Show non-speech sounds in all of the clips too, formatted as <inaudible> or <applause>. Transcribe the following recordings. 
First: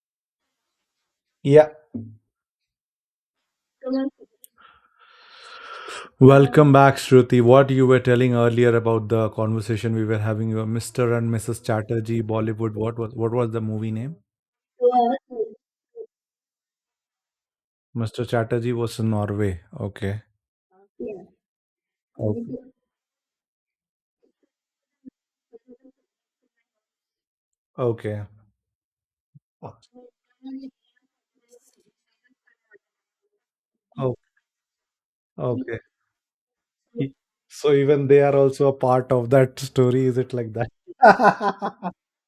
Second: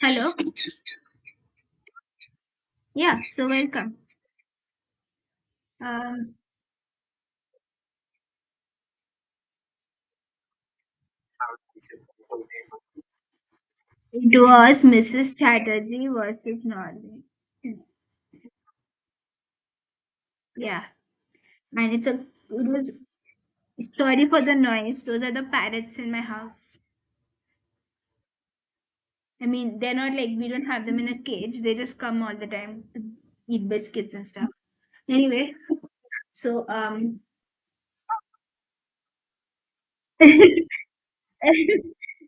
Hello. Yeah. Yeah, so welcome. Um, Welcome back, Shruti. What you were telling earlier about the conversation we were having, Mr. and Mrs. Chatterjee, Bollywood. What was the movie name? it was Mrs. Chatterjee versus Norway. Mr. Chatterjee was in Norway. Okay. Yeah, and it's a it Okay. was sorry for the noise. Those are the parrots in my house. Okay. I mean, they're not like we don't have them in a cage. They just come all the time to eat biscuits Oh, and stuff. Anyway, okay. so E- um, So even they are also a part of that story. Is it like that? <laughs>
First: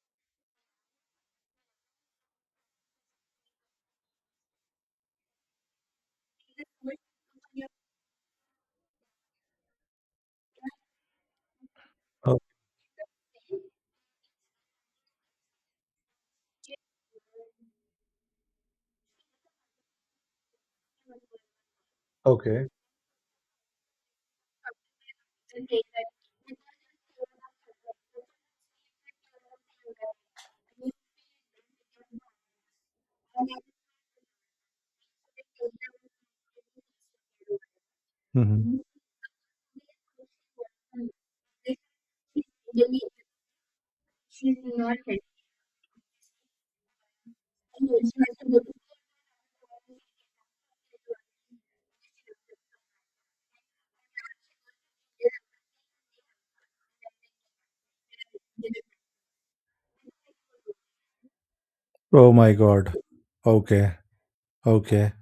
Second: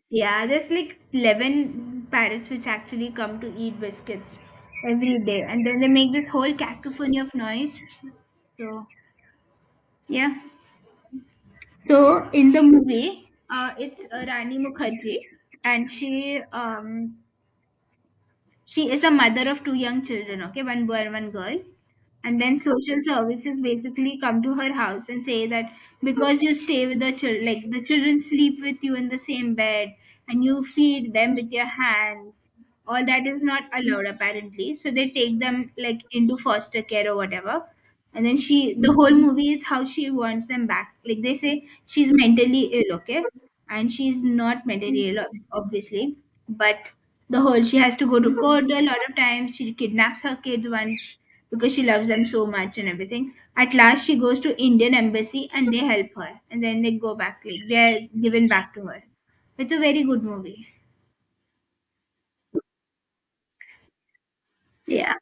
yeah, there's like 11 parrots which actually come to eat biscuits every day, and then they make this whole cacophony of noise. So yeah. So Oh, in the movie, it's Rani Mukherjee, and she is a mother of two young children. Okay, one boy and one girl. And then okay. social services basically come to her house and say that because you stay with the children, like the children sleep with you in the same bed and you feed them with your hands, all that is not allowed apparently. So they take them like into foster care or whatever. And then she Mhm. the whole movie is how she wants them back. Like they say she's mentally ill, okay, and she's not mentally ill obviously, but the whole, she has to go to court a lot of times. She kidnaps her kids once because she loves them so much, and everything at last, she goes to Indian embassy and they help her, and then they go back, like, they're given back to her. It's a very good movie. Oh my God. Okay. Okay. Yeah.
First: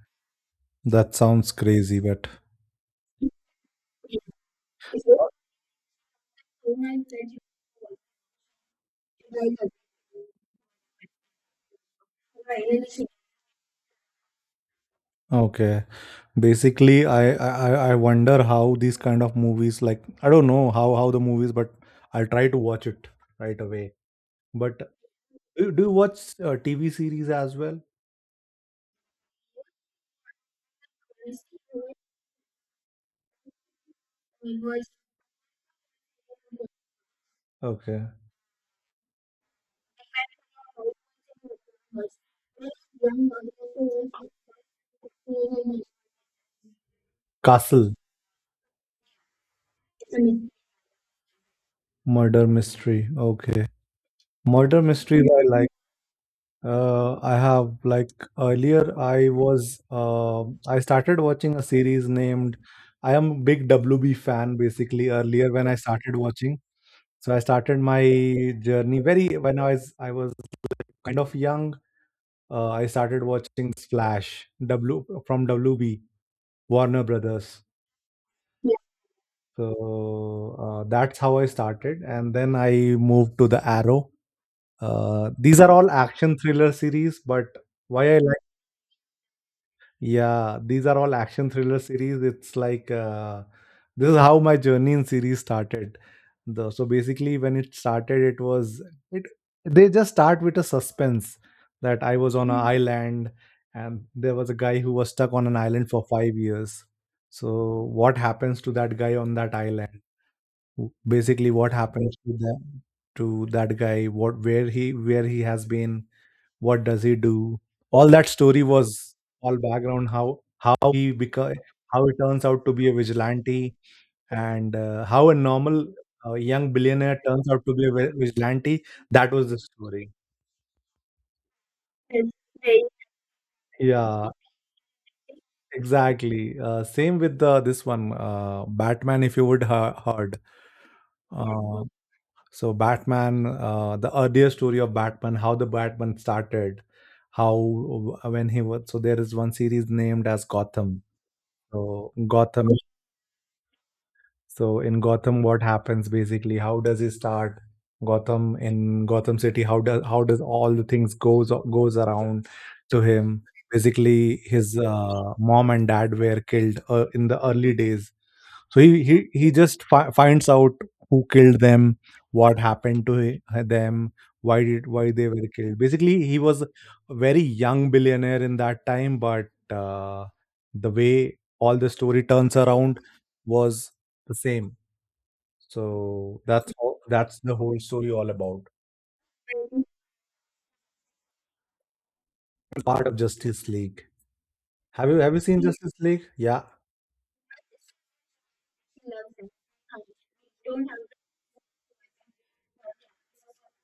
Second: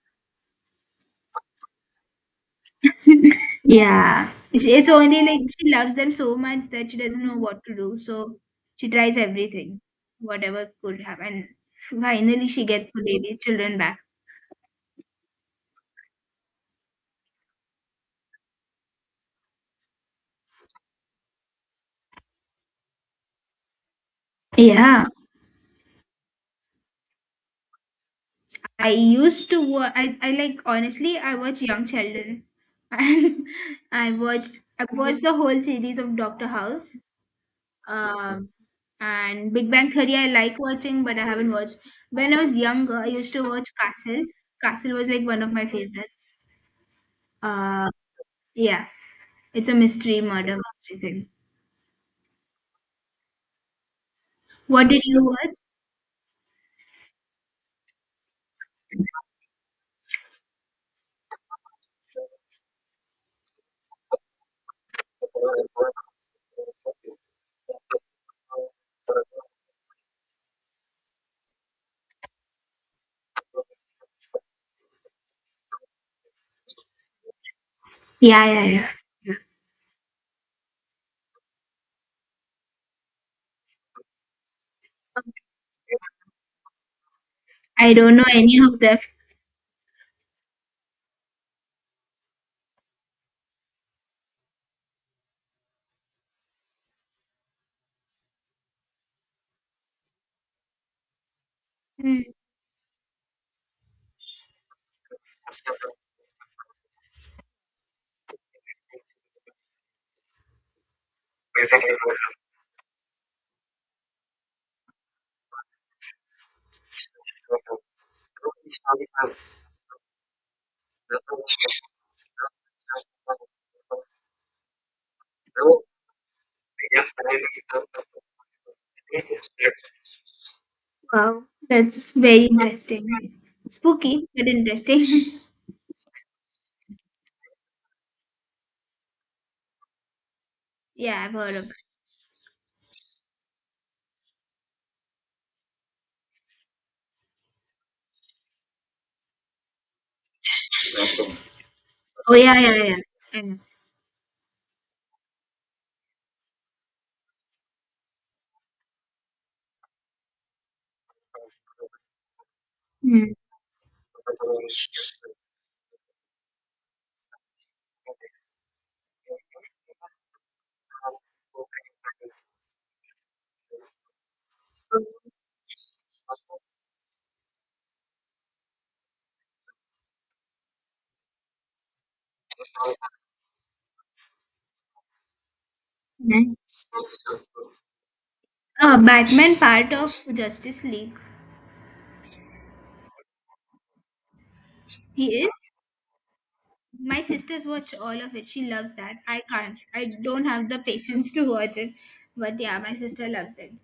That sounds crazy, but Yeah. It's only like she loves them so much that she doesn't know what to do. So she tries everything, whatever could happen. Finally, she gets the baby children back. okay. Basically, I wonder how these kind of movies like I don't know how the movies, but I'll try to watch it right away. But Yeah. do you watch TV series as well? I used to watch, I like, honestly, I watch Young Sheldon. <laughs> And I watched the whole series of Doctor House. Okay. Um, and Big Bang Theory, I like watching, but I haven't watched. When I was younger, I used to watch Castle. Castle was like one of my favorites. Uh, Castle, yeah. It's a mystery murder mystery thing. Murder Mystery. Okay. Murder What did you Mysteries I watch? like. I have like earlier I was I started watching a series named I am a big WB fan basically earlier when I started watching. So I started my journey very when I was kind of young. I started watching Splash W from WB, Warner Brothers. Yeah, yeah, yeah. So that's how I started, and then I moved to the Arrow. These are all action thriller series, but I why don't I know like any of them. yeah, these are all action thriller series. It's like this is how my journey in series started. So basically, when it started, it was it. They just start with a suspense that I Hmm. was on an island, and there was a guy who was stuck on an island for 5 years. So what happens to that guy on that island? Basically, what happens to them to that guy? What where he has been? What does he do? All that story was all background, how he become, how he turns out to be a vigilante, and how a normal young billionaire turns out to be a vigilante. That was the story. Wow, that's very interesting. Spooky, Yeah, but interesting. <laughs> exactly. Same with the this one, Batman, if you would heard. Yeah, I've heard of it. uh, so Batman, the earlier story of Batman, how the Batman started, how when he was, so there is one series named as Gotham. So Oh, yeah, Gotham. yeah, yeah. I know. So in Gotham, what happens basically? How does he start Gotham, in Gotham City? How does all the things goes around to Hmm. him? Basically, his mom and dad were killed in the early days. So he just finds out who killed them, what happened to them, why they were killed. Basically, he was a very young billionaire in that time, but uh, the way all the story turns around was the same. So that's Nice. all, that's the whole story all about. Batman part of Justice League. Part of Justice League. Have you He seen is. Justice League? Yeah. My sisters watch all of it. She loves that. I can't. I don't have the patience to watch it. But yeah, my sister loves it.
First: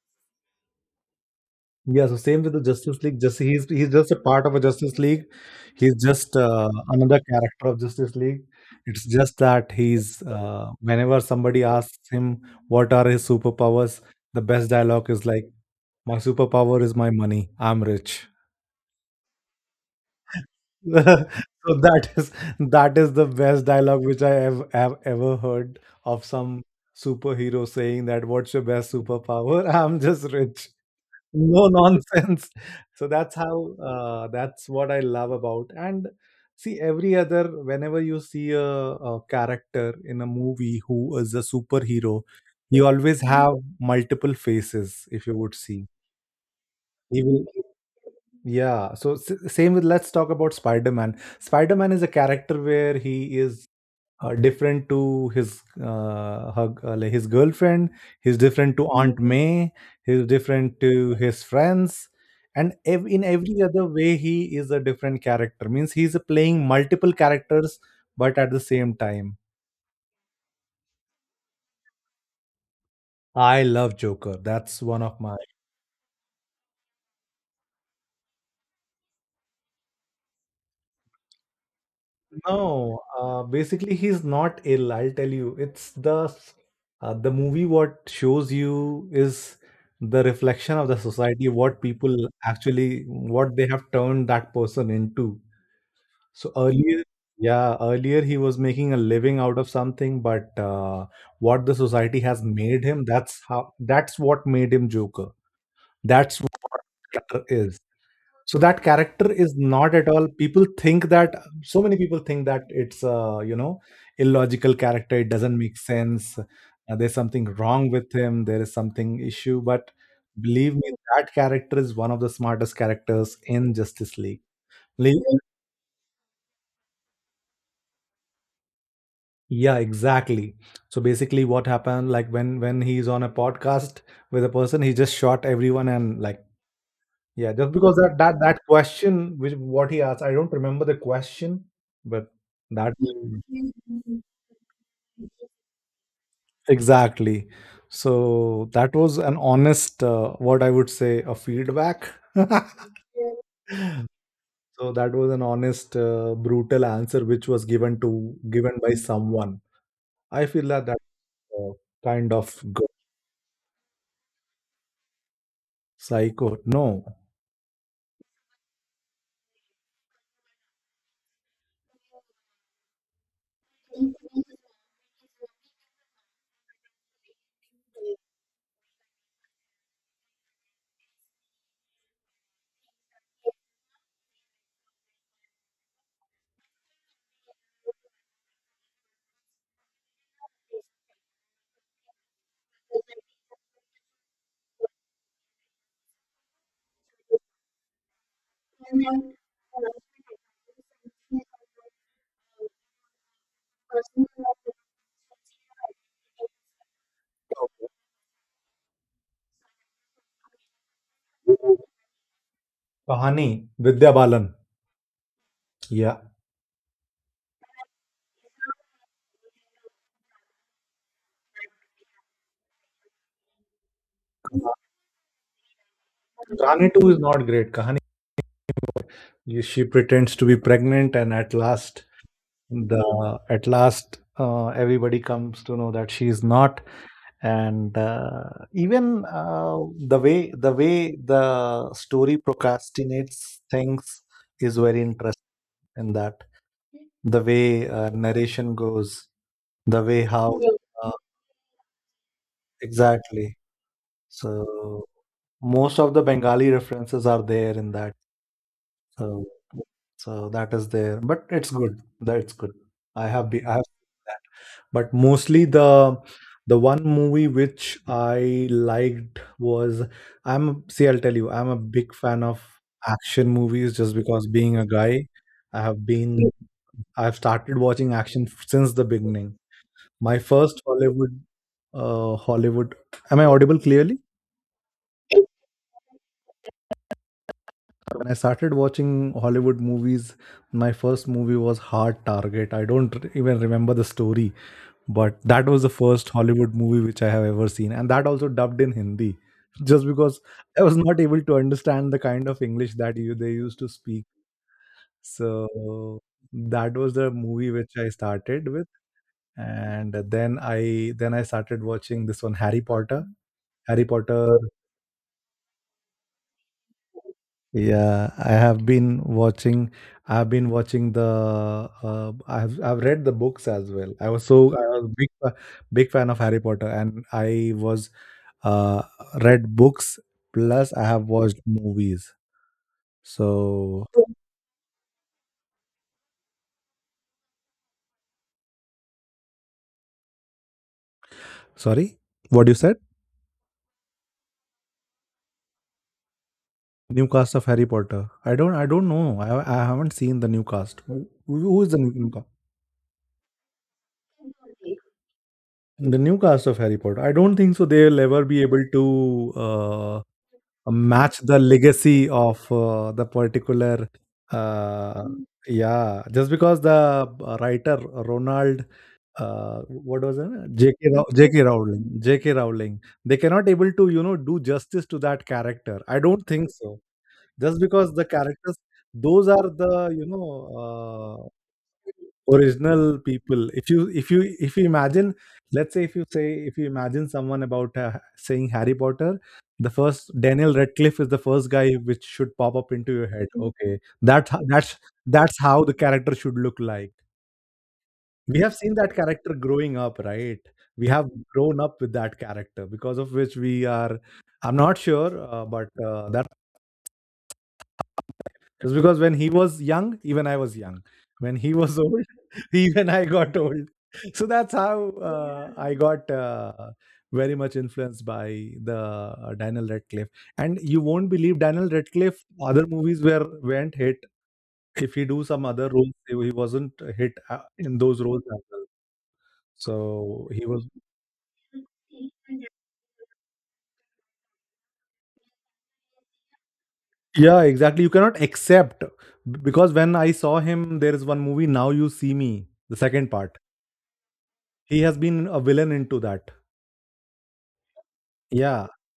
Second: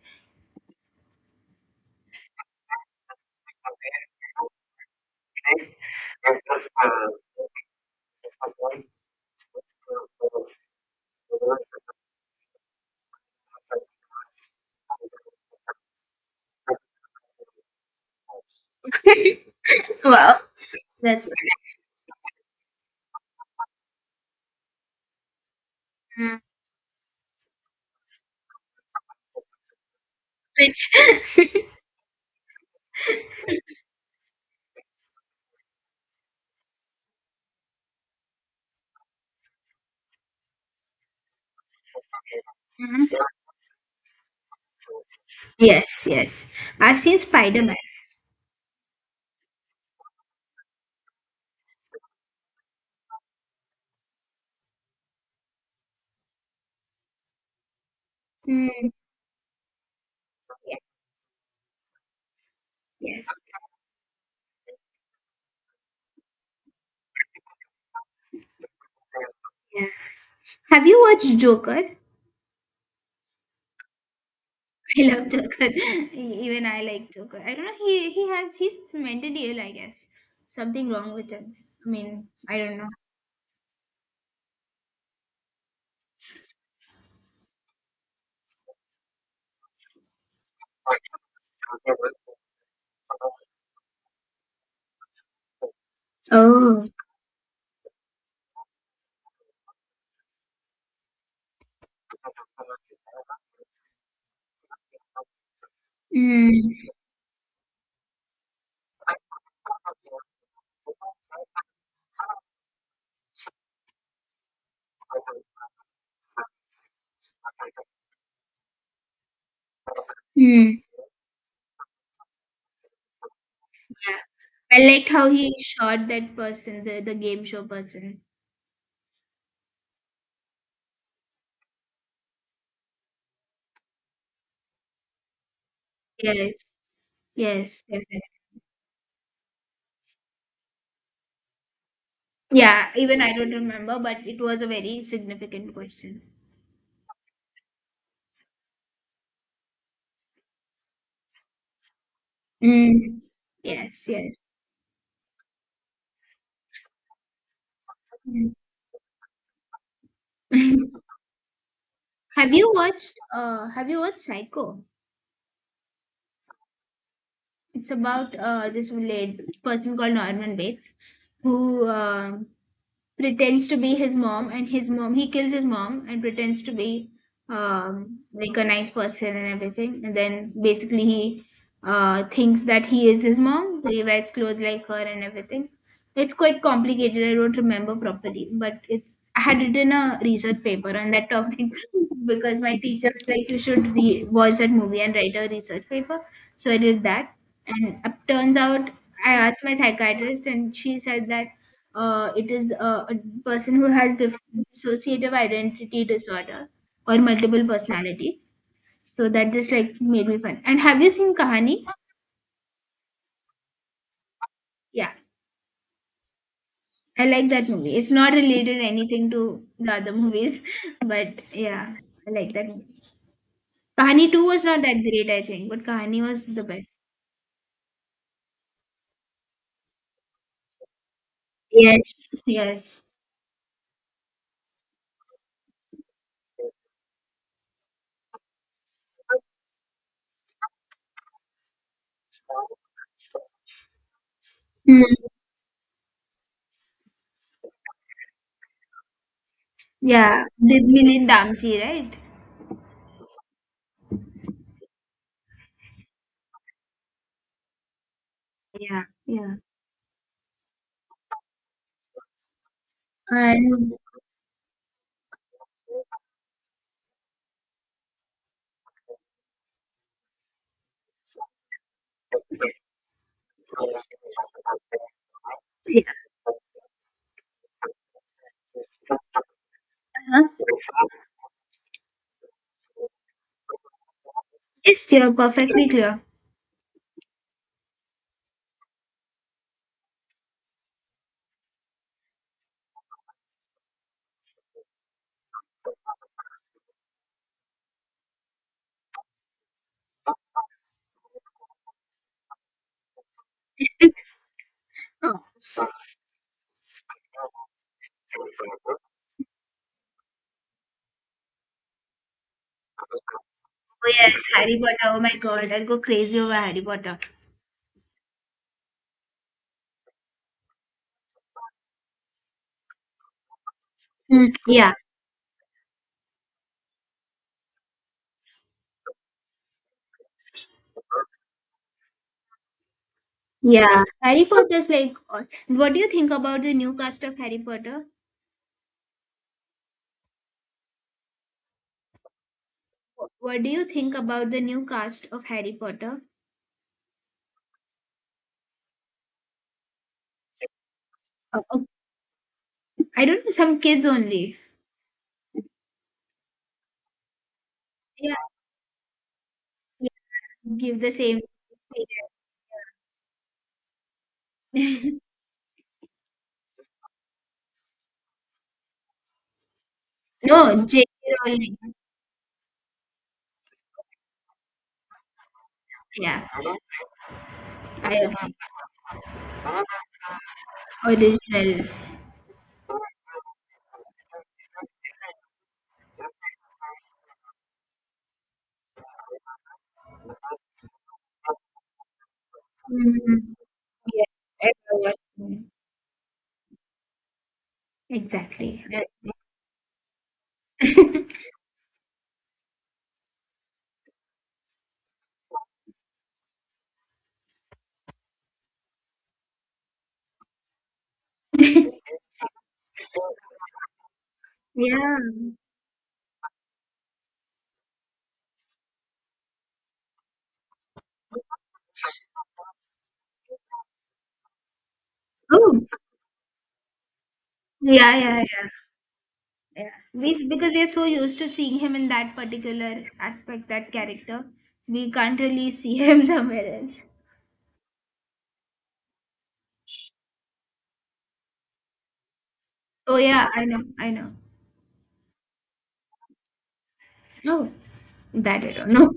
Yeah, so same with the Justice League. Just he's just a part of a Justice League. He's just another character of Justice League. It's just that he's whenever somebody asks him what are his superpowers, the best dialogue is like, "My superpower is my money. I'm rich." Wow, that's <laughs> So that is the best dialogue which I have ever heard of Hmm. some superhero saying that what's your best superpower? <laughs> I'm just rich. rich. No nonsense. So that's how that's what I love about. And see every other, whenever you see a character in a movie who is a superhero, he always <laughs> have multiple faces if you would see. Yes, yes. I've seen He will, Spider-Man. yeah, so same with, let's talk about Spider-Man. Spider-Man is a character where he is different to his like his girlfriend, he's different to Mm, Aunt May, he's yes, different to his friends, and in yes. every other way he is a different character. Means he's playing multiple characters but at the same time. Yeah. Have you watched Joker? I love Joker. That's <laughs> I one of love my. Joker. <laughs> Even I like Joker. I don't know. He's mentally ill, I guess. Something wrong with him. I mean, I don't know. No, basically he's not ill. I'll tell you, it's the movie. What shows you is the reflection of the society, what people actually, what they have turned that person into. So Oh. earlier, yeah, earlier he was making a living out of something, but what the society has made him, that's how, that's what made him Joker. That's what Mm, Joker is. So that character is not at all, people think that, so many people think that it's a illogical character, it doesn't make sense, there's something wrong with him, there is something issue, but believe mm. me, that character is one of the smartest characters in Yeah. Justice League. I liked Like- how he shot that person, the game show person. yeah, exactly. So basically what happened, like when he's on a podcast with a person, he just shot everyone and like. Yes. Yeah, just Yes. because that Definitely. that that question, which what he asked, I don't remember the question, but Yeah. that. Even I Mm, don't remember, but it was a very significant question. exactly. So that was an honest, what I would say, a feedback. <laughs> Mm. Yes. Yes. So that was an honest, brutal answer which was given to, given by someone. I feel that Mm. <laughs> Uh, kind of good. Have you watched Psycho? Psycho. No. It's about this lad person called Norman Bates who pretends to be his mom, and his mom he kills his mom and pretends to be um like a nice person and everything, and then basically he thinks that he is his mom. So he wears clothes like her and everything. It's quite complicated. I don't remember properly, but it's, I had written a research paper on that topic <laughs> because my teacher was like, you should watch that movie and write a research paper. So I did that, and it turns out I asked my psychiatrist and she said that it is a person who has dissociative identity disorder or multiple personality. So that just like made me fun. And have you seen Kahani? Kahani, Vidya Balan. Yeah, Yeah, I like that movie. It's not related anything to the other movies, <laughs> but yeah, I like that movie. Kahani 2 was not that great, I think, but Kahani was the Kahani best. too is not great. Kahani, she pretends to be pregnant, and at last Yes, yes. the at last everybody comes to know that she is not. And even the way the way the story procrastinates things is very Hmm. interesting in that, the way narration goes, the way Yeah, how, did uh, Milin Damji, right? exactly. So most of the Bengali references are there in that. Yeah, So yeah. so that is there, but it's good. That's good. I have been. I have And seen that. But mostly the one movie which I liked was, I'm see I'll tell you, I'm a big fan of action movies, just because being a guy I yeah, have been, I've started watching action since the beginning. My first Hollywood, uh Hollywood am I audible clearly? it's clear, perfectly clear. When I started watching Hollywood movies, my first movie was Hard Target. I don't even remember the story, but that was the first Hollywood movie which I have ever seen, and that also dubbed in Hindi, just because I was not able to understand the kind of English that you they used to speak. <laughs> So that was the movie which I started with, and then I started watching this one, Harry Potter. Harry Oh yes, Potter, Harry Potter. Oh my God, I'll go crazy over Harry Potter. yeah, I have been watching. I've been watching the. I've read the books as well. I was Hmm, so I yeah, was big fan of Harry Potter, and I was uh, read books plus I have watched movies. yeah. So Harry Potter's like, what do you think about the new cast of Harry Potter? sorry, what you said? What do you think about the new cast of Harry Potter? New cast of Harry Potter. I don't know. I haven't seen the new cast. Who, Uh, uh, who is the new, new cast? I don't know, some kids only. The new cast of Harry Potter. I don't think so. They'll Yeah, ever be able to, yeah. uh, Give the same. match the legacy Experience. of the particular, Mm. yeah, just because the writer, Ronald, what was <laughs> it, No, J.K. Rowling. JK Rowling, they cannot able to, you know, do justice to that character, I Yeah, don't think so, just because I the agree. characters those are the, you know, uh, Original. original people. If you if you imagine, let's say if you say, if you imagine someone about saying Harry Potter, the first, Daniel Radcliffe is the first guy which should pop up into your head. Mm, Okay, yeah, that's everyone. how the character should look like. We have Exactly. seen <laughs> that character growing up, right? We have grown up with that character, because of which we are, I'm not sure, but that's. It's because when he was young, even I was young. When he was old, <laughs> even I got old. So that's how Yeah. I got very much influenced by the Daniel Radcliffe. And you won't believe, Daniel Radcliffe, other movies were weren't hit. If he do some Oh, other roles, he wasn't hit in yeah, those yeah, roles as yeah. well. Yeah. We, So he because we was, are so used to seeing him in that particular aspect, that character, we can't really see him <laughs> somewhere else. yeah, exactly. You cannot accept, because when I saw him, there is one movie, Now You See Me, the Oh second yeah, part. I know, I know. He has been a villain into that. Oh, that I Yeah, don't know.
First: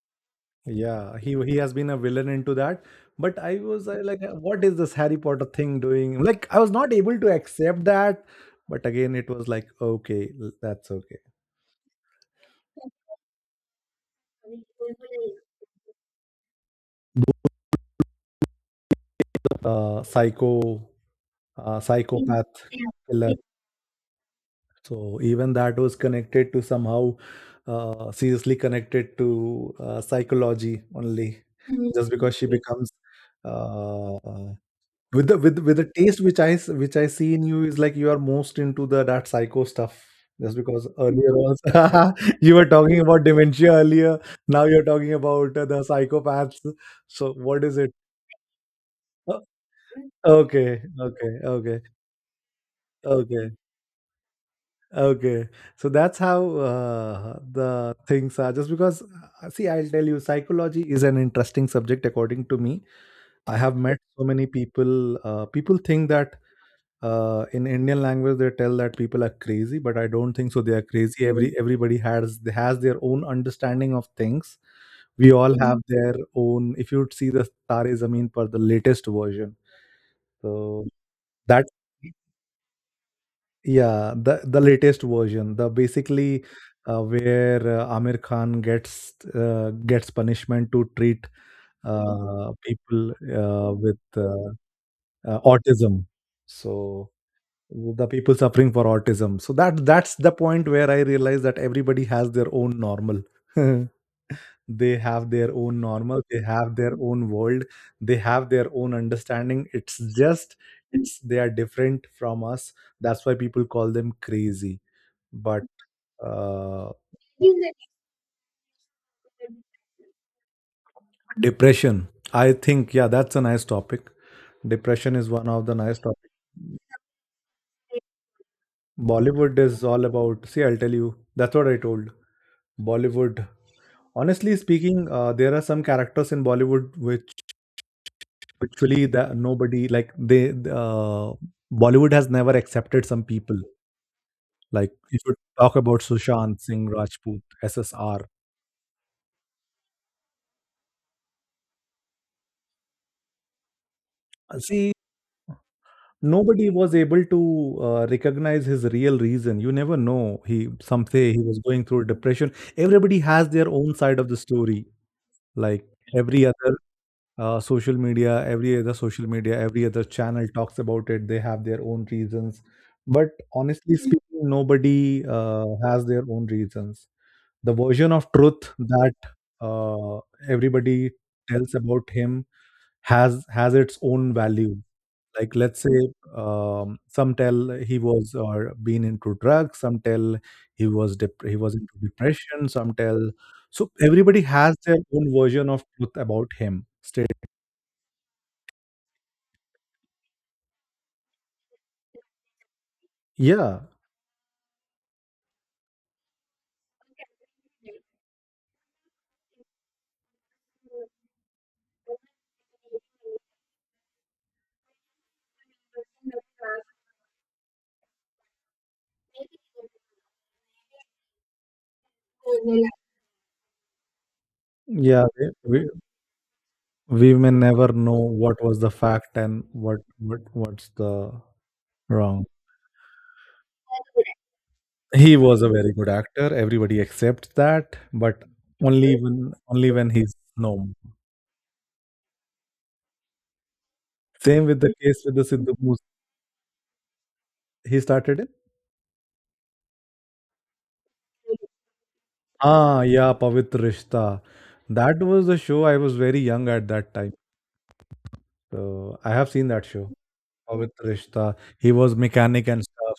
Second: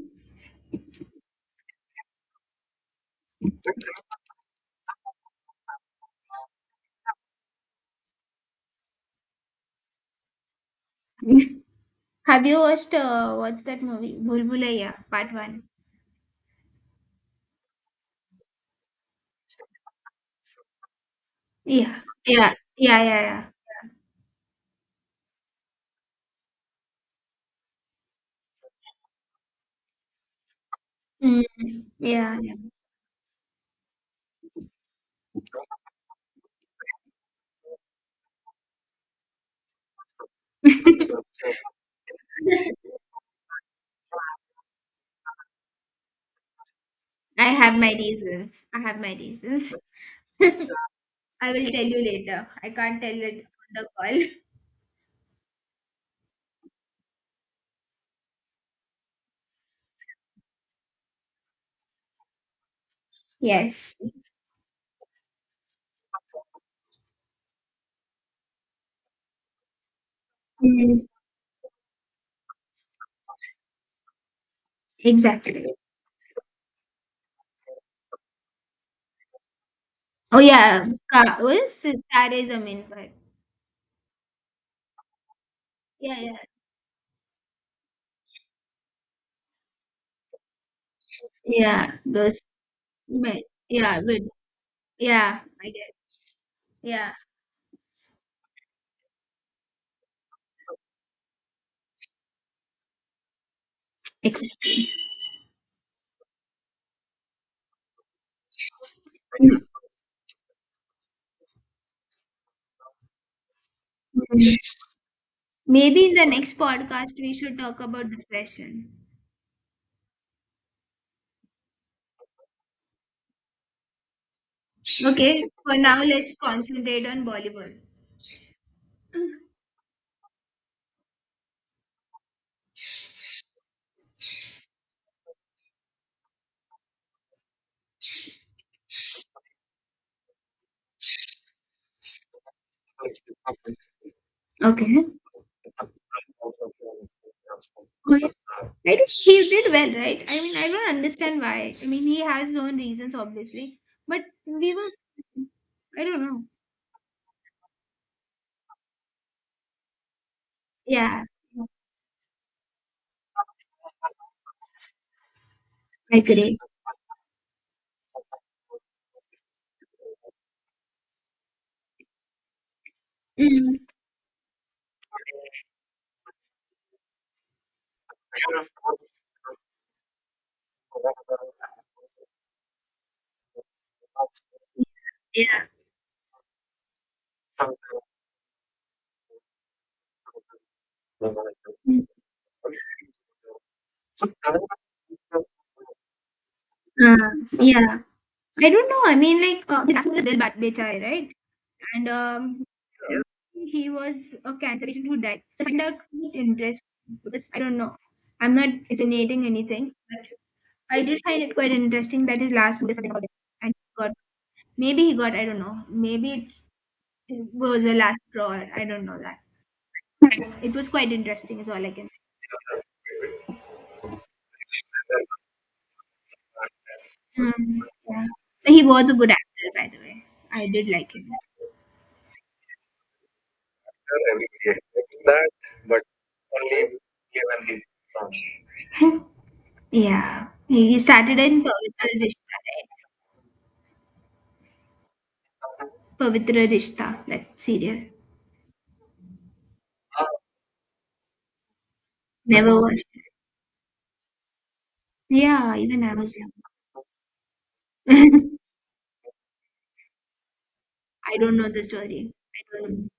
yeah, he has been a villain into that. But I was I like, what is this Harry Potter thing doing? Like, I was not able to accept that. But again, it was like, okay, that's okay. <laughs> Have you watched what's that movie? Bhul Bhulaiya Part One. Psycho, Yeah, yeah, psychopath yeah, yeah, killer. yeah. So even that was connected to somehow, seriously connected to psychology Mm, only, just because yeah, she becomes uh. With the taste which I which I see in you is like you are most into the that psycho stuff. Just because earlier was, <laughs> you were yeah. talking about dementia earlier, now you're talking about the psychopaths. So <laughs> I what have is my it? reasons. I have my Uh, reasons. <laughs> Okay, I okay, will okay, tell you later. I can't tell it okay, on the call. <laughs> okay. So that's how the things are. Just because, see, I'll tell you, psychology is an interesting subject according to me. I have Yes. met so many people. People think that in Indian language they tell that people are crazy, but I don't think so. They are Mm, crazy. Everybody has their own understanding of things. We all exactly. have their own. If you would see the Tare Zameen Par, the latest version, Oh, yeah, so ka what that is "Sitare Zameen Par." yeah, the latest version, the Yeah, yeah. basically where Amir Khan gets gets punishment to treat Yeah, those people me with yeah, but yeah, I get autism. So yeah. the people suffering for autism so that that's the point where I realize that everybody has their own normal. <laughs> Ex They have their own normal, they have their own world, they have their own mm, understanding. It's just it's they are different from us. That's why people call them mm. crazy. But Maybe in the next uh podcast, we should talk about depression. depression, I think yeah, that's a nice topic. Depression is Okay, one of the for nice now, topic. let's concentrate on Bollywood. Bollywood is all about, see, I'll tell you, that's what I told. Bollywood. Honestly speaking, there are some characters in Bollywood which actually that nobody like they Bollywood has never accepted some people. Like Okay. if you talk about Sushant Singh Rajput, Who SSR, is- I don't- He did well, right? I mean, I don't understand why. I mean, he has his own reasons, obviously, but we were see I don't know. nobody was able to recognize his real reason. You never know. He some Yeah, say he was going through depression. Everybody has their own side of the story. Like I every agree. other social media, every other channel talks about it. They have their own reasons, but Mm, honestly speaking nobody has their own reasons. The version of truth that uh, everybody tells about him has its own value. Like yeah. let's say some tell he was or been into drugs, some tell he was into depression, some tell. So everybody has their own version of truth about him. Uh, State. yeah, I don't know. I mean, like, his last name was Bechai, right? And Yeah. he was a cancer patient who died. So I find out quite interesting because I don't know. I'm not insinuating anything, but I did find it quite interesting that his last book is something about it. And he got, maybe he got, I don't know. Maybe it was a last draw. I don't know that. But it was quite interesting. Is all I can say. Yeah, we, we we may Mm, never know yeah. what was He the was a good fact and actor, by the what way. what I did what's like him. the wrong. He was a very good actor. Everybody accepts that, but only when he's Yeah, known. he started in Pavitra Rishta, right? Same with the case with the Sidhu Moose. Pavitra Rishta, like serial. He started in. Never Ah, watched it. yeah, Pavitra Rishta. That was the Yeah, show. I even I was was very young. young at that time. <laughs> So I have seen that show. With I Rishta. don't know the He was story. mechanic I and don't know. stuff.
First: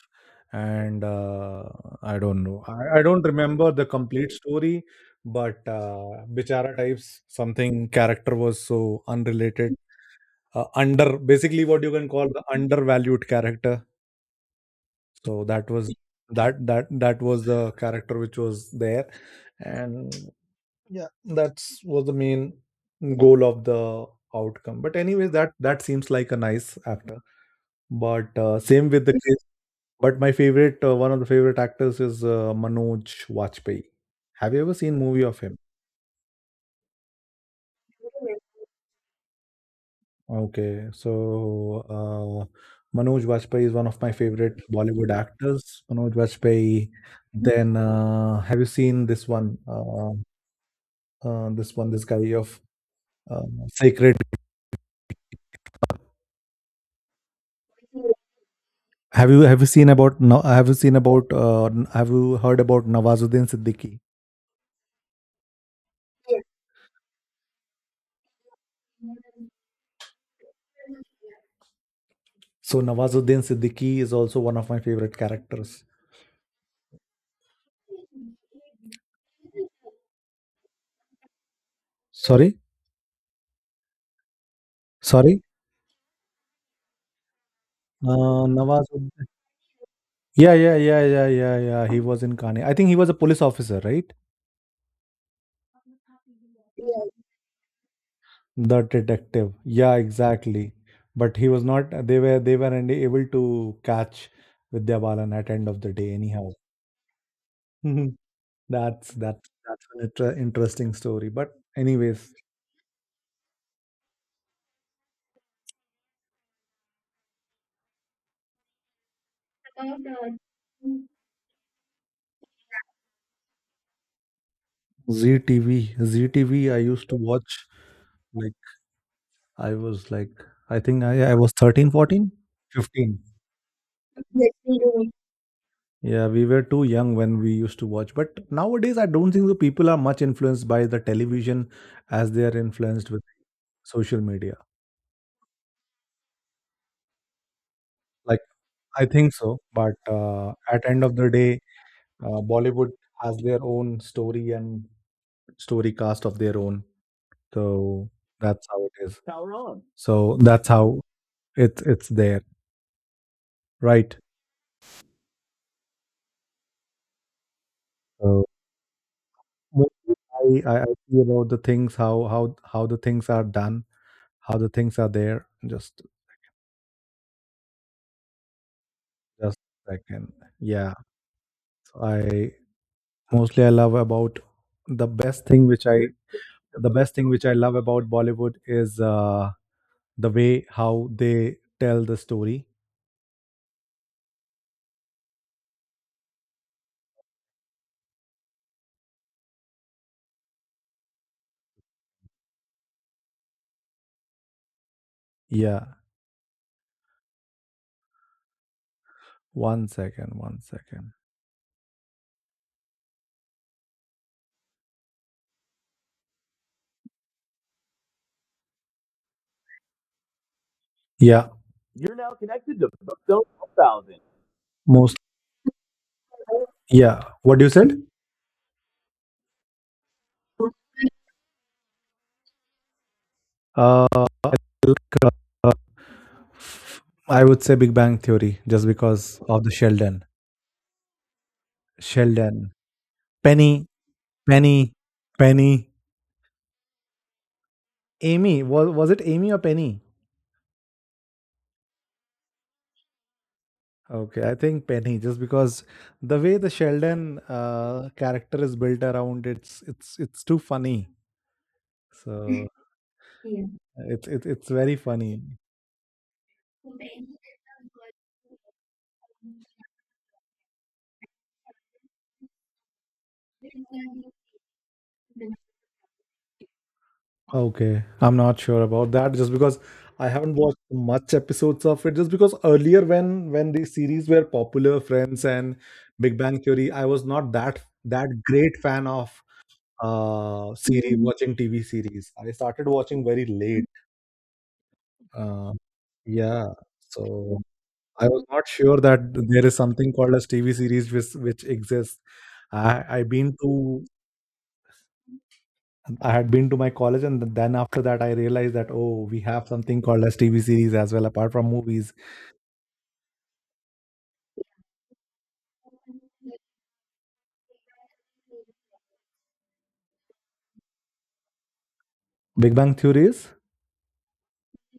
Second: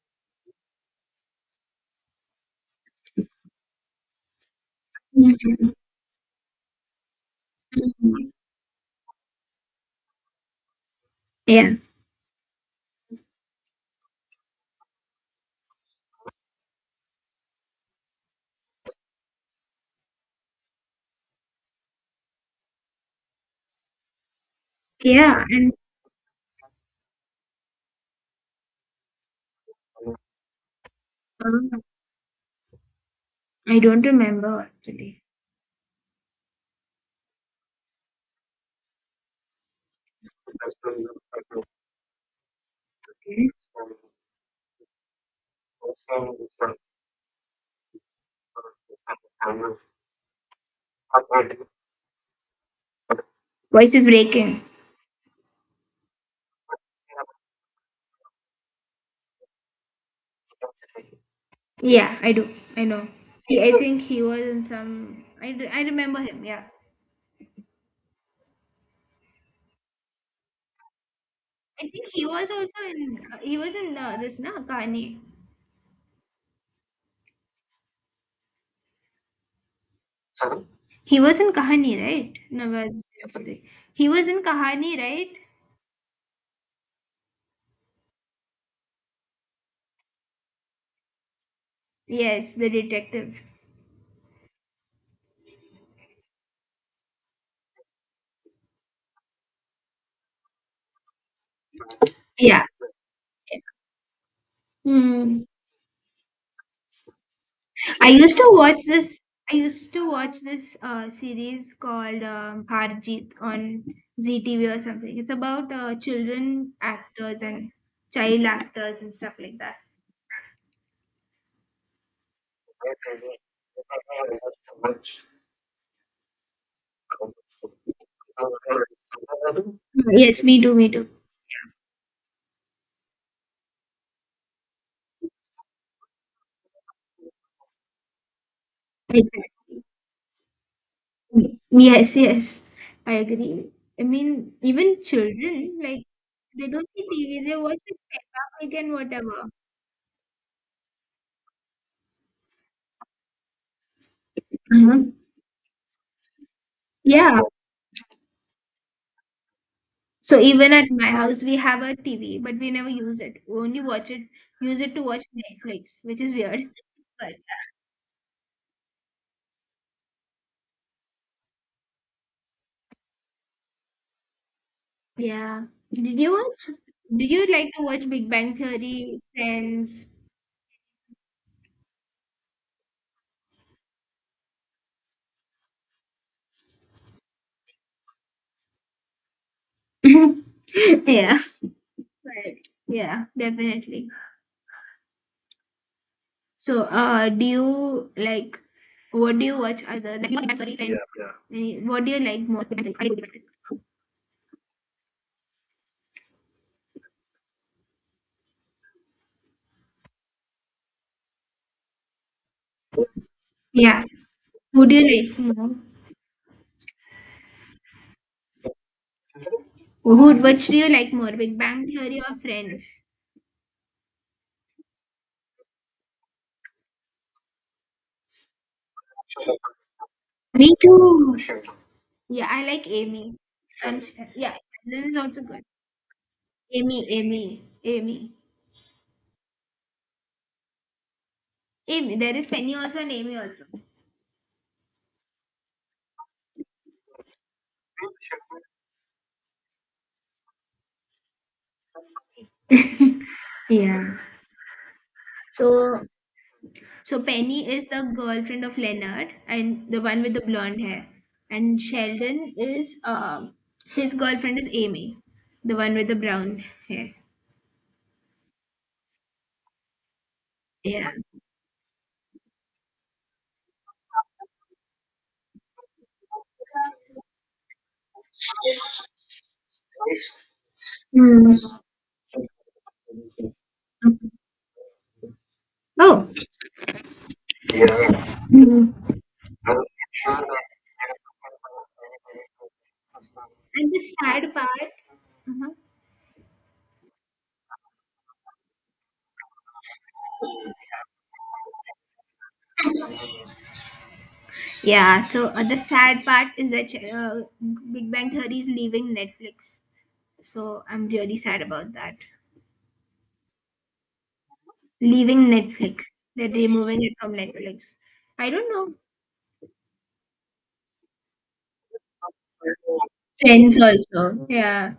And I don't know. I don't remember the complete story, but Mhm. Bichara types something Mhm. character was so unrelated. Under basically Yeah, what you can call the undervalued character. So that was that that was the character which was there, and yeah, that's was the main goal of the outcome. But anyway, yeah, that and that seems like a nice actor. But uh, same with the But my favorite, one of the favorite uh, actors is Manoj I Vajpayee. don't Have remember you ever seen actually. movie of him? Okay, so uh, Manoj Vajpayee is one of my favorite Bollywood actors. Manoj Vajpayee. Then have you seen this one? This one, this guy of uh, Voice is Sacred. breaking. Have you seen about? No, have you seen about? Have Yeah, I you do. heard I about know. Nawazuddin He, I Siddiqui? think he was in some. I remember him. Yeah, I think he was also So in. Nawazuddin He was in Siddiqui is this also na one of my favorite Kani. characters. He was in Kahani, right? Sorry, Nawaz Bakhtiari. He was in Kahani, right? sorry. Nawazuddin. Yeah. He was in Yes, Kane. the I think he was a detective. police officer, right? The detective. Yeah, exactly. But he was not. They Yeah. were able to catch Vidya Balan Hmm. at end of the day, anyhow. <laughs> I Mhm. used to watch That's this. that's I that's used an to watch this interesting story. But series called anyways, Harjeet on ZTV or something. It's about child actors and stuff like that. ZTV, ZTV. I used to watch like I was like Yes, me too, I me think too. I was 13, 14, 15. Yeah, we were too young when we used to watch. But nowadays, I don't think the Exactly. people are much influenced by the television Yes, as they are yes. influenced I with agree. I social mean, media. even children, like, they don't see TV, they watch like Peppa Like, Pig and I think whatever. so. But at end of the day, Bollywood has their own story and Hmm. story cast of their own. Yeah. So that's how it is. So So that's even at how my house, we it, have a it's TV, there, but we never use it. We only watch right? it, use it to watch Netflix, which is weird. <laughs> But So mostly I see about the things, how, how the things are done, how the things are there. yeah. Just. Did you watch? Do you like to watch Big Bang Theory, Just a Friends? second. Yeah, so I mostly I love about the best thing which I the best thing which I love about Bollywood is the way <laughs> how Yeah. they tell the story. Right. Yeah, definitely. So, do you like what do you watch other like Big Bang Theory, Friends? Yeah, yeah. Any- What do you like more? Yeah, one second, one second. Yeah. Who do you like more? Wood, which do you like more, Yeah, Big Bang Theory or Friends? most yeah. What you said? Me too. Sure. Yeah, I like Amy. And Uh, yeah, Sheldon is also good. uh, Amy, I Amy, would say Big Bang Amy, Theory just because of the Sheldon, Amy. There is Sheldon, Penny also and Amy also. Penny, Penny, Penny, Amy. Was it Amy or Penny? Yeah. Okay, I think Penny, just because So, the way the so Sheldon Penny is the girlfriend character is of built Leonard around, it's and the it's one with the it's too blonde hair. funny. And Sheldon So <laughs> is his it's girlfriend is it's very Amy, funny. the one with the brown hair. Yeah. Okay, I'm not sure about that, just because I haven't watched much Mm. episodes of it. Just because earlier, when the series were popular, Friends and Oh. Big Bang Theory, I was not that great Mm. fan of series watching TV series. I started watching very late. And the sad part. Uh-huh. Uh, yeah, so. I was not sure that there is something called as TV series which exists. I I been to Yeah, so the sad I part had been is to my that college, and then after Big that, Bang I Theory is realized that leaving oh, we have Netflix. something called as TV So series I'm as well, really apart sad from about movies. that. Leaving Netflix. They're removing it from Netflix. I don't know. Big Bang Theory is Friends also. Yeah.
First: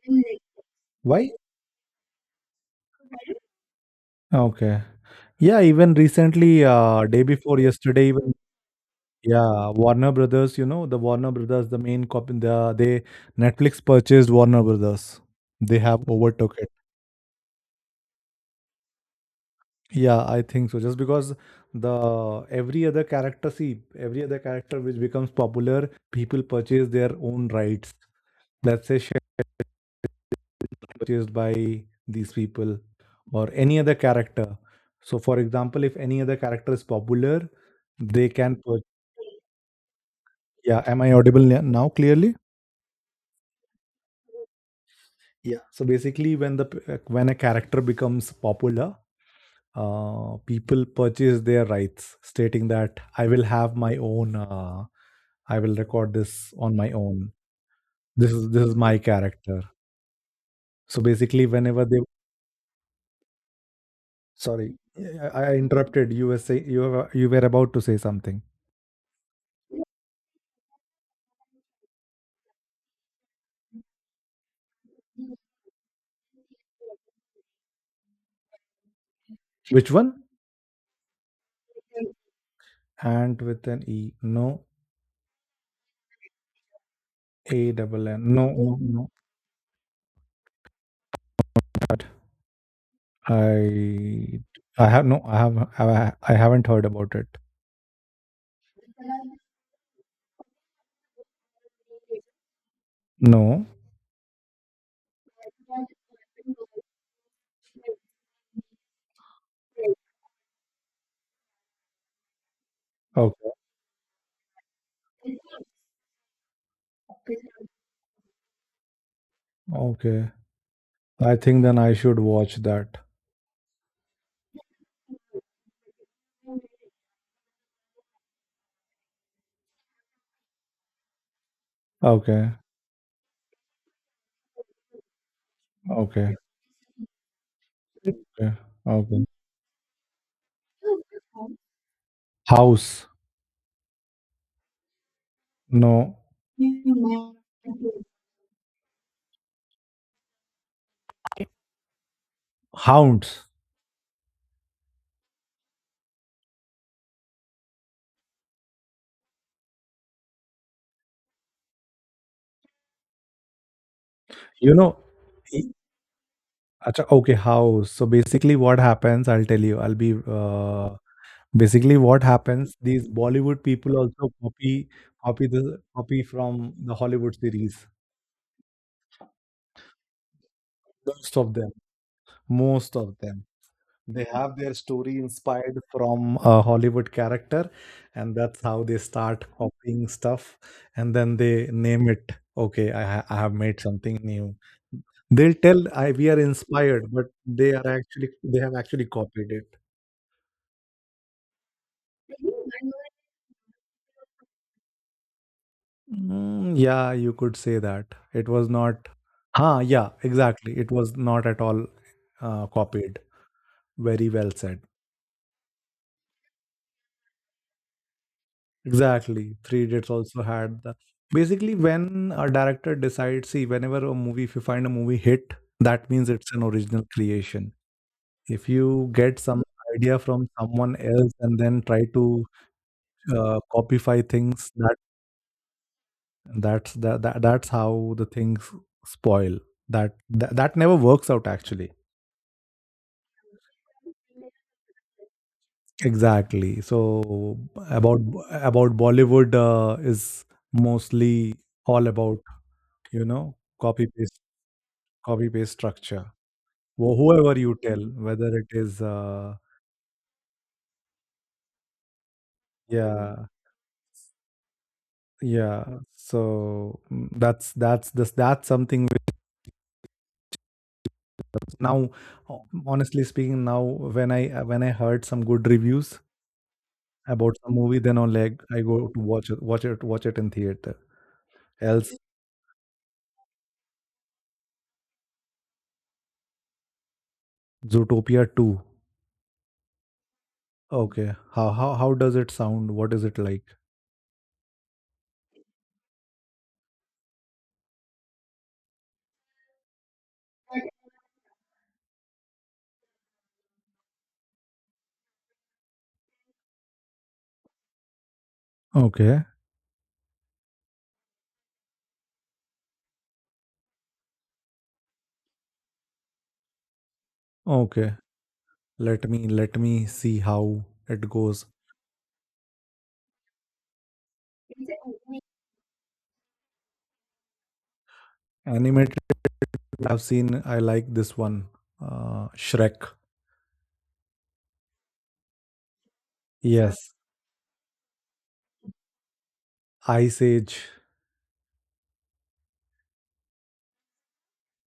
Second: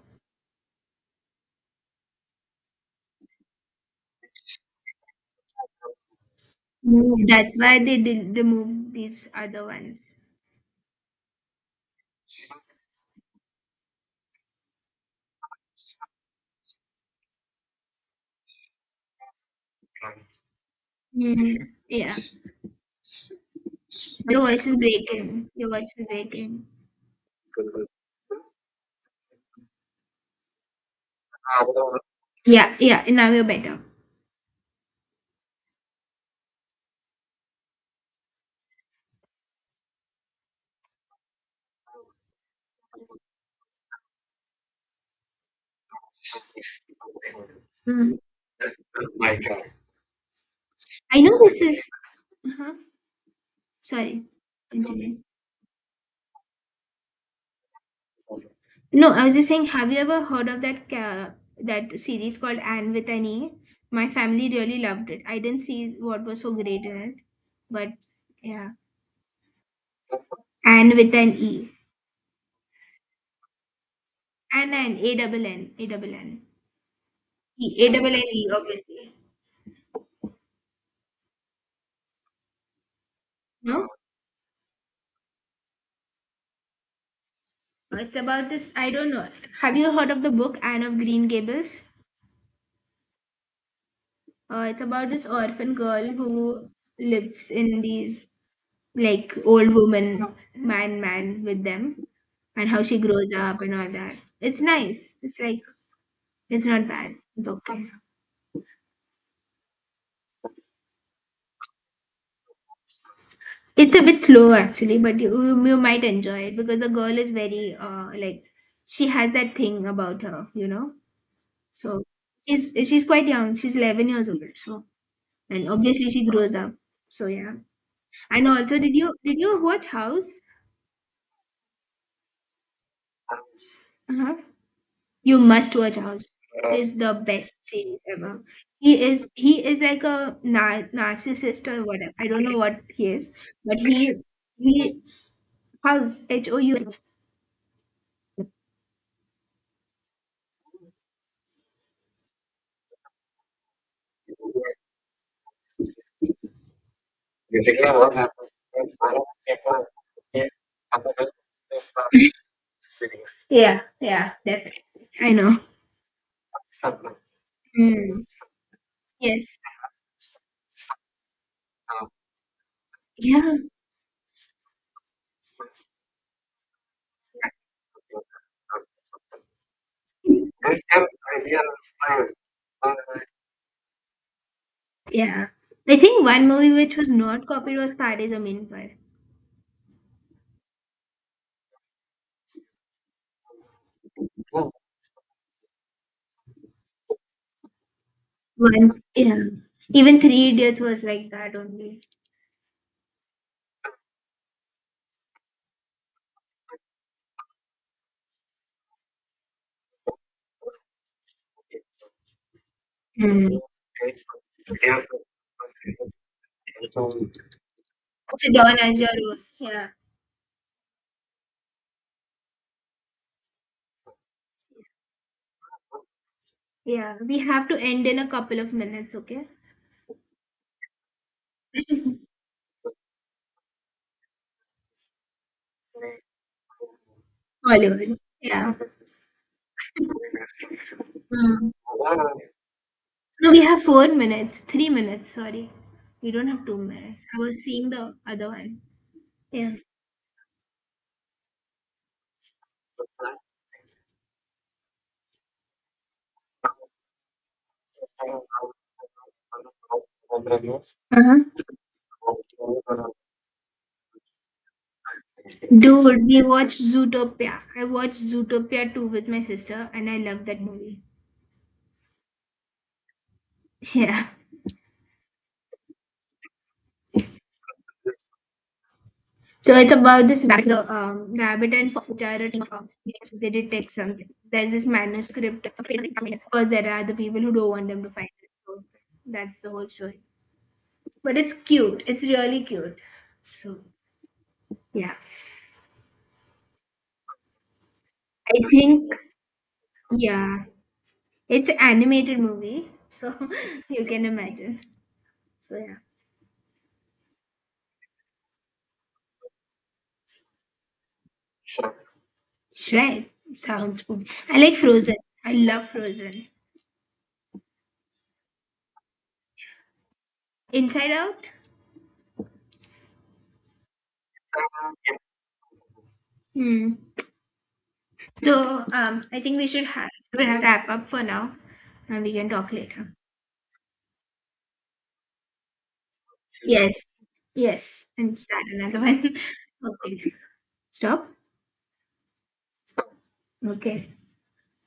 why? Okay, yeah. Even recently, day Mm, that's before why they yesterday, even did remove these other yeah, Warner ones. Brothers. You know the Warner Brothers, the main cop. They Netflix purchased Warner Brothers. They have overtook it. Yeah, I think so. Just because Mm. Yeah. the every other character, see, every other Your voice is character which becomes breaking. Your popular, voice is people breaking. purchase their own rights. Let's say Shrek purchased by these Yeah, people yeah. Now you're or better. any other character. So, for example, if any other character is popular, they can purchase. Yeah, am I audible now clearly? Yeah. So basically, when when a character Mm. becomes popular, people I know purchase this their is. rights, stating Uh-huh. that I will have my Sorry. own. Continue. I will record this on my own. This is my No, I was just character. saying, have you ever heard of So basically, whenever that they series called Anne with an E? My family sorry, really loved it. I I didn't see interrupted. what was so You great in were it, about to but say something. yeah, Anne with an E, Anne and A double N, E, A double N E, obviously. Which one? And with an No, E, no, A double it's N, about this. I don't no. know. Have you heard of the book Anne of Green Gables? But I It's I have about no. this orphan girl I haven't who heard about it. lives in these like old woman, man with them, and how she grows up No. and all that. It's nice. It's like it's not bad. It's okay. Okay. It's a bit slow actually, but you might enjoy it because the girl is very like she has that thing about Okay. her, you know. I think then I So should watch that. she's quite young. She's 11 years old. So and obviously she grows up. So yeah. And also, did you watch House? Okay. Uh-huh. You must watch House. Okay, It is the best series ever. okay, okay. He is like a narcissist or whatever. I don't know what he House. is, but he No. House H O U. Hounds. Yeah, yeah, You definitely. know, I know. i- Acha, okay, house. So Mm. basically what happens, I'll Yes. tell you, I'll be basically what happens, these Yeah. Bollywood people also copy from the Hollywood series. Most of them. Most of them. They have their story Yeah. inspired I think from one a movie which was Hollywood not character, copied was Tare and that's Zameen how Par. they start copying stuff, and then they name it. Okay, I have made something new. They'll tell I we are inspired, but they are actually they have One. actually Yeah. copied it. Even Three Idiots was like that only. Mm, yeah, you could say that. It was not. Huh, yeah, exactly. It was not at all copied. Mm. Very well said. Sidon and Jaros. Exactly. Three Yeah. Idiots also had the basically when a director decides, see, whenever a movie, if you find a movie hit, that means it's an original Yeah. We have creation. to end in a couple If of you minutes, get okay? some idea from someone else and then try to copify things, that that's that, that's how Bollywood. the things Yeah. spoil. That never works out Mm. actually. No, we have 4 minutes. 3 minutes, sorry. We don't have two Exactly. minutes. I So was seeing the about other one. about Bollywood Yeah. Is mostly all about, you know, copy paste copy paste structure. Whoever you tell, whether it is Uh-huh. yeah, yeah, Dude, we watched so Zootopia. I that's watched this that's Zootopia something 2 with my which sister and I love that movie. now ho- honestly speaking now Yeah. when I when I heard some good reviews about some movie then on like I go to So it's watch about it this in rabbit, theater rabbit and fox, else. which are a team of thieves. They detect something. There's this manuscript. Some crazy thing coming in. Of course, there are the people who don't want them to find Zootopia it. 2. So that's the whole story. Okay, But it's how cute. how It's does it really sound? cute. What is it like? So, yeah. I think yeah, it's an animated movie, so <laughs> you can imagine. So yeah, Okay. Shrek sounds good. I like Frozen. I love Frozen. Okay, let me see how Inside it Out. goes. Hmm. So Animated. I think we should have I've we have seen, I wrap up like for this now, one. and we can talk Shrek. later. Yes. Yes. Yes, and start another one. <laughs> Okay. Ice Age. Stop. Okay.